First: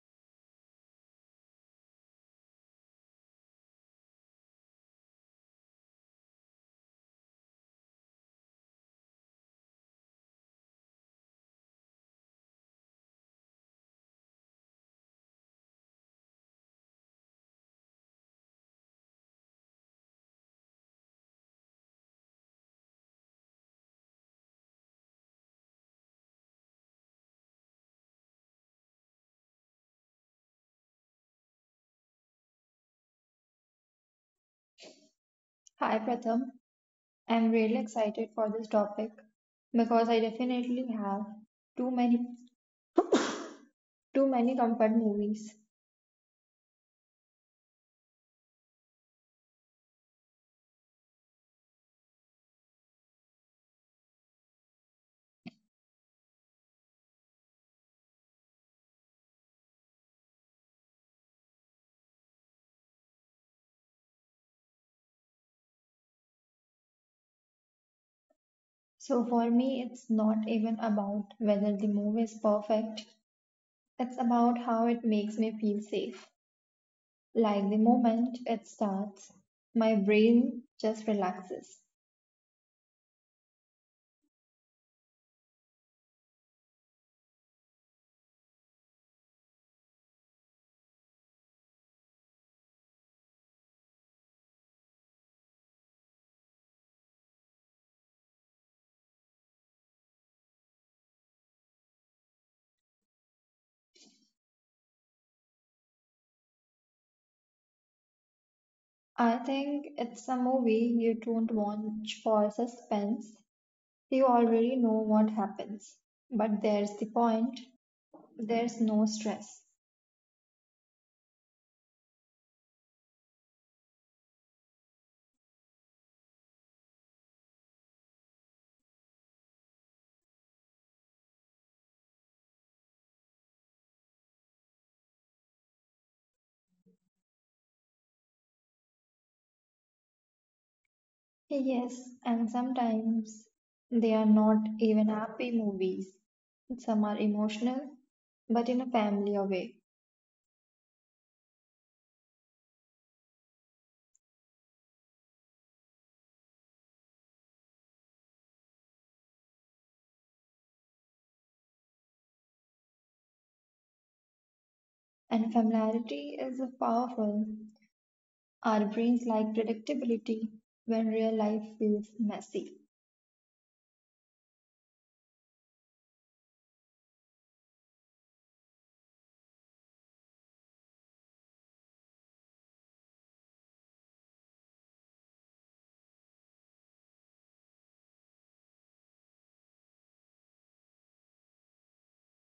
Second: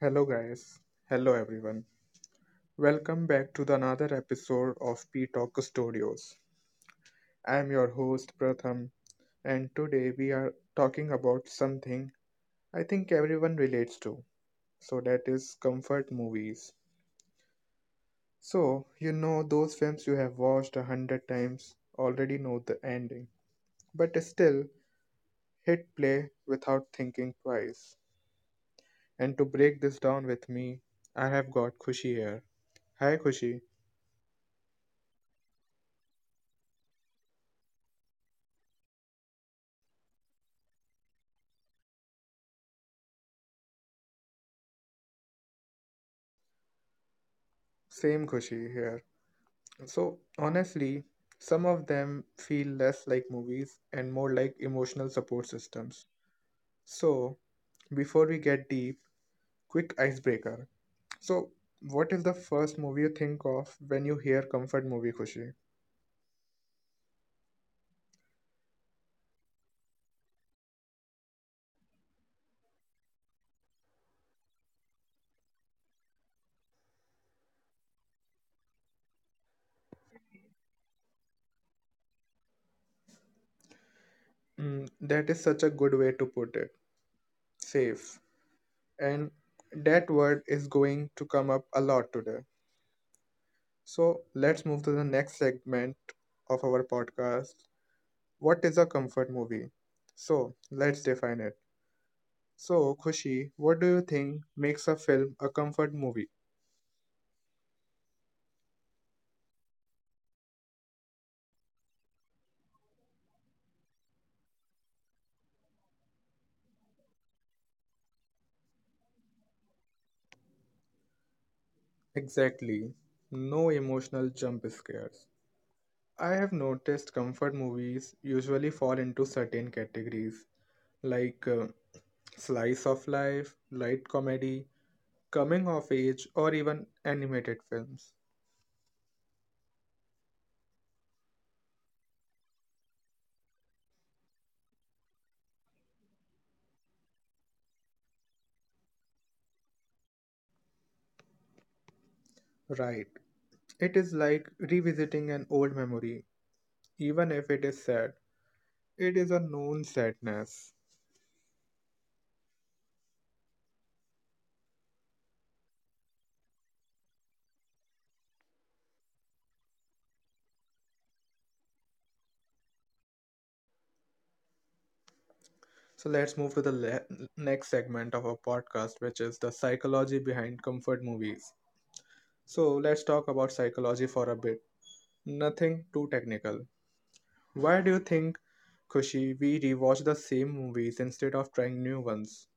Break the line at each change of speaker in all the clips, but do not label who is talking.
Hello, guys. Hello, everyone. Welcome back to the another episode of P Talk Studios. I am your host, Pratham, and today we are talking about something I think everyone relates to. So, that is comfort movies. So, you know those films you have watched 100 times, already know the ending, but still hit play without thinking twice. And to break this down with me, I have got Kushi here. Hi, Kushi.
Hi Pratham, I'm really excited for this topic because I definitely have too many too many comfort movies.
Same Kushi here. So, honestly, some of them feel less like movies and more like emotional support systems. So, before we get deep, quick icebreaker. So, what is the first movie you think of when you hear comfort movie, Khushi?
So for me it's not even about whether the movie is perfect. It's about how it makes me feel safe. Like the moment it starts, my brain just relaxes.
Mm, that is such a good way to put it. Safe. And that word is going to come up a lot today. So, let's move to the next segment of our podcast. What is a comfort movie? So, let's define it. So, Khushi, what do you think makes a film a comfort movie?
I think it's a movie you don't watch for suspense. You already know what happens. But there's the point there's no stress.
Exactly. No emotional jump scares. I have noticed comfort movies usually fall into certain categories like slice of life, light comedy, coming of age, or even animated films.
Yes, and sometimes they are not even happy movies. Some are emotional, but in a familiar way.
Right. It is like revisiting an old memory, even if it is sad. It is a known sadness.
And familiarity is powerful. Our brains like predictability when real life feels messy.
So let's move to the next segment of our podcast, which is the psychology behind comfort movies. So let's talk about psychology for a bit. Nothing too technical. Why do you think, Kushi, we rewatch the same movies instead of trying new ones?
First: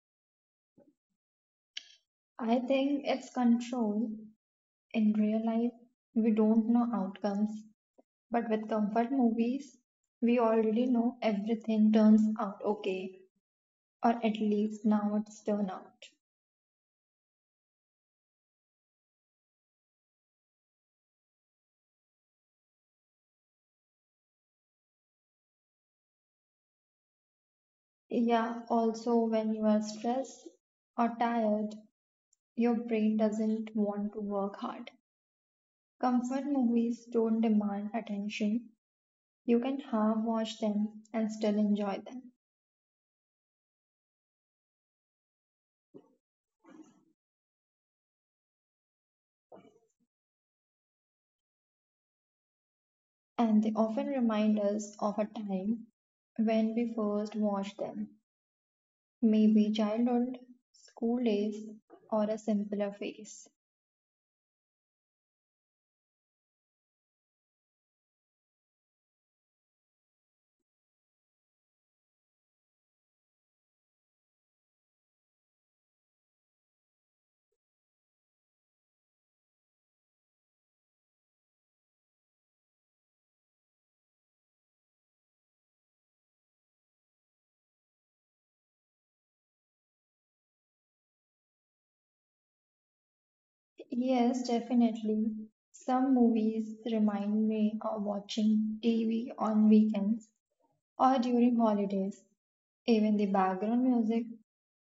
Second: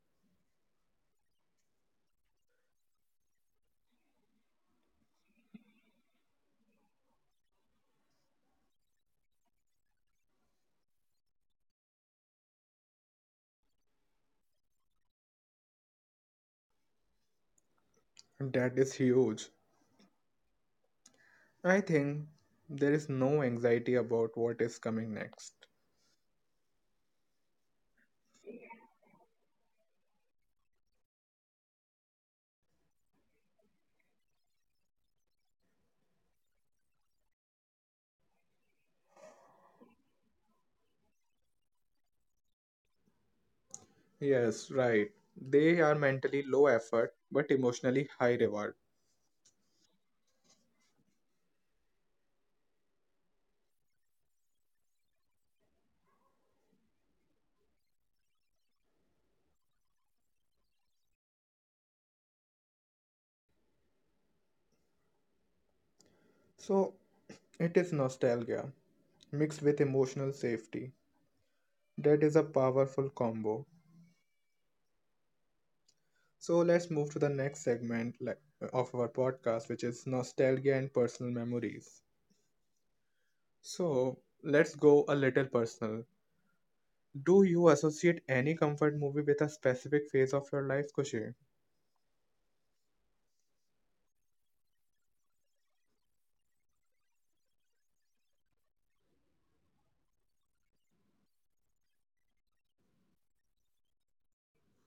I think it's control. In real life, we don't know outcomes, but with comfort movies, we already know everything turns out okay, or at least now it's turned out.
That is huge. I think there is no anxiety about what is coming next.
Yeah, also when you are stressed or tired, your brain doesn't want to work hard. Comfort movies don't demand attention. You can half watch them and still enjoy them.
Yes, right. They are mentally low effort but emotionally high reward.
And they often remind us of a time when we first watched them. Maybe childhood, school days, or a simpler phase.
So it is nostalgia mixed with emotional safety. That is a powerful combo. So let's move to the next segment of our podcast, which is nostalgia and personal memories. So let's go a little personal. Do you associate any comfort movie with a specific phase of your life, Kushi?
Yes, definitely. Some movies remind me of watching TV on weekends or during holidays. Even the background music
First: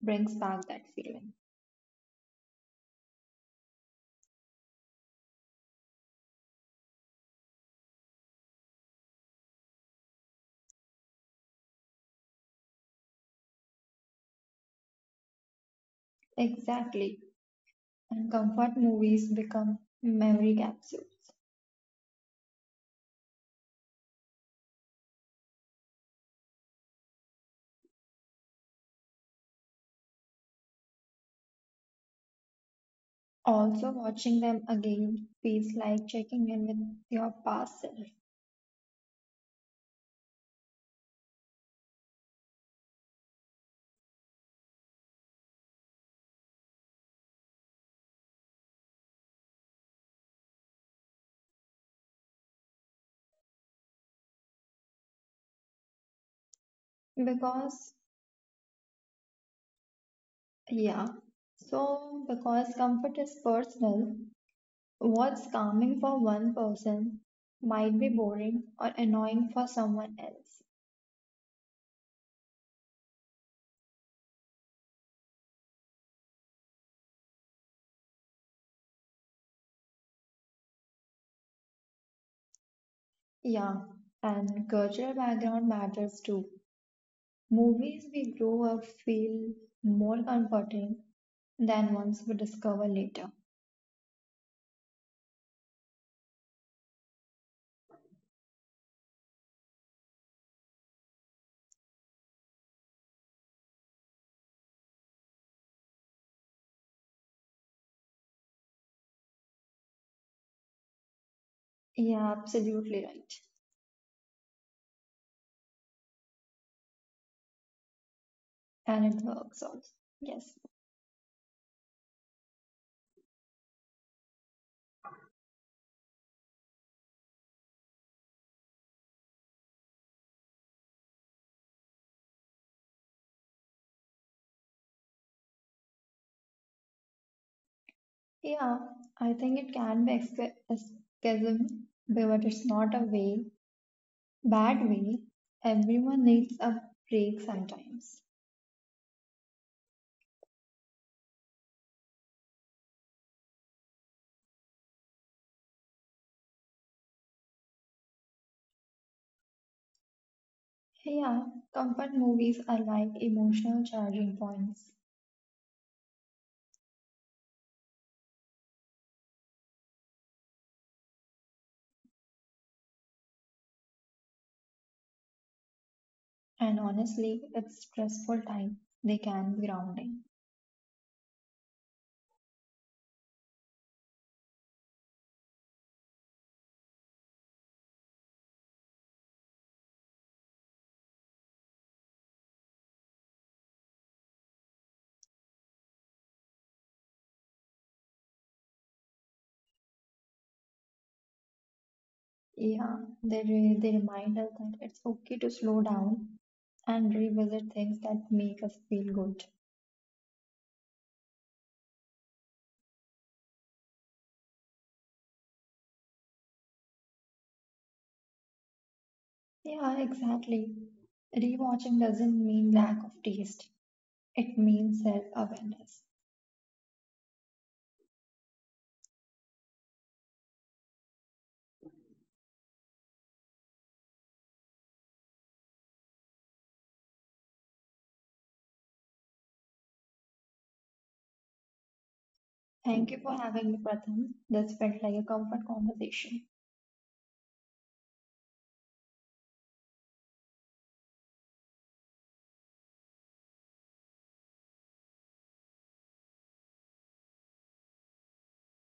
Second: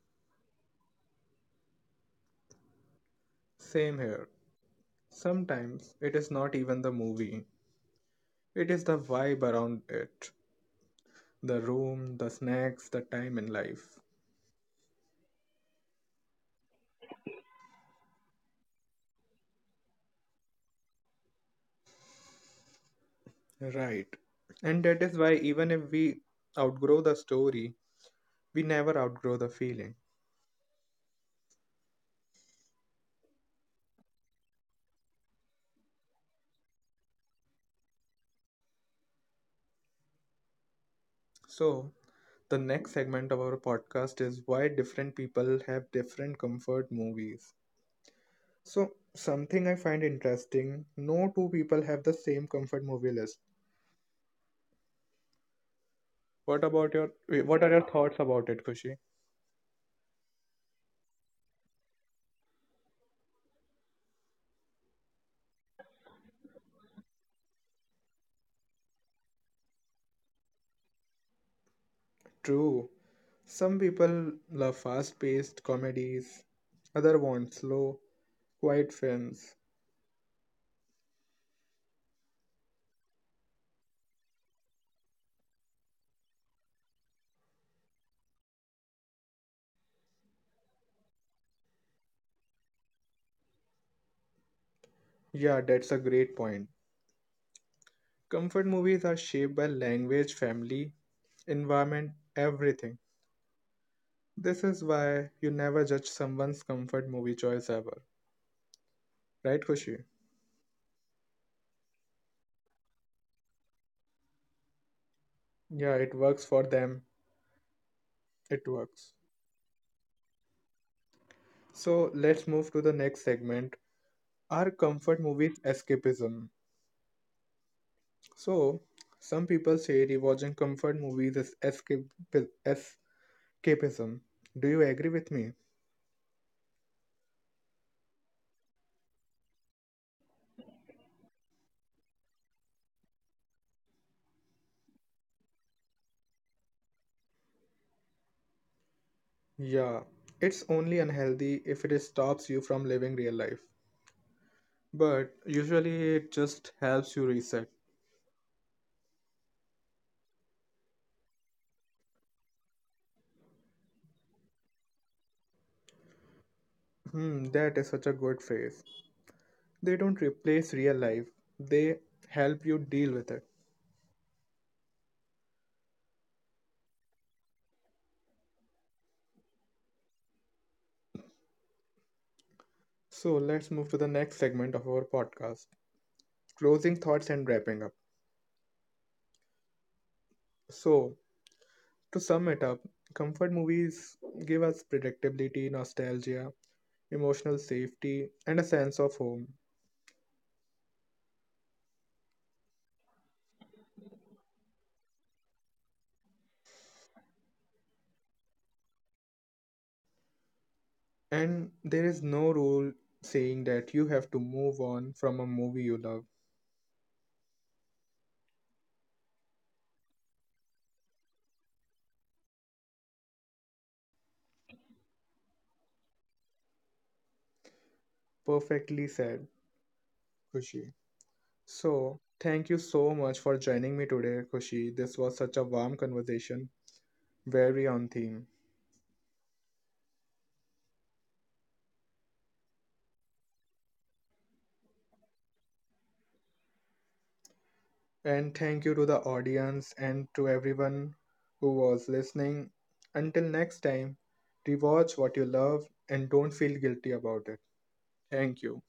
brings back that feeling.
Same here. Sometimes it is not even the movie, it is the vibe around it the room, the snacks, the time in life.
Exactly. And comfort movies become memory capsules.
Right. And that is why, even if we outgrow the story, we never outgrow the feeling.
Also, watching them again feels like checking in with your past self.
So, the next segment of our podcast is why different people have different comfort movies. So, something I find interesting, no two people have the same comfort movie list. What are your
Because,
thoughts about it, Kushi?
yeah, so because comfort is personal, what's calming for one person might be boring or annoying for someone else.
True. Some people love fast-paced comedies, other want slow, quiet films.
Yeah, and cultural background matters too. Movies we grow up feel more comforting than ones we discover later.
Yeah, that's a great point. Comfort movies are shaped by language, family, environment, everything. This is why you never judge someone's comfort movie choice ever. Right, Kushi?
Yeah, absolutely right.
Yeah, it works for them. It works.
And it works also. Yes.
So let's move to the next segment. Are comfort movies escapism? So some people say rewatching comfort movies is escape escapism. Do you agree with me?
Yeah, I think it can be escapism, but it's not a way, bad way. Everyone needs a break sometimes.
Yeah, it's only unhealthy if it stops you from living real life. But usually it just helps you reset.
Yeah, comfort movies are like emotional charging points.
Hmm, that is such a good phrase. They don't replace real life, they help you deal with it.
And honestly, it's stressful time. They can be grounding.
So let's move to the next segment of our podcast closing thoughts and wrapping up. So, to sum it up, comfort movies give us predictability, nostalgia, emotional safety, and a sense of home.
Yeah, they remind us that it's okay to slow down and revisit things that make us feel good.
And there is no rule saying that you have to move on from a movie you love.
Yeah, exactly. Rewatching doesn't mean lack of taste, it means self awareness.
Perfectly said, Kushi. So, thank you so much for joining me today, Kushi. This was such a warm conversation. Very on theme.
Thank you for having me, Pratham. This felt like a comfort conversation.
And thank you to the audience and to everyone who was listening. Until next time, rewatch what you love and don't feel guilty about it. Thank you.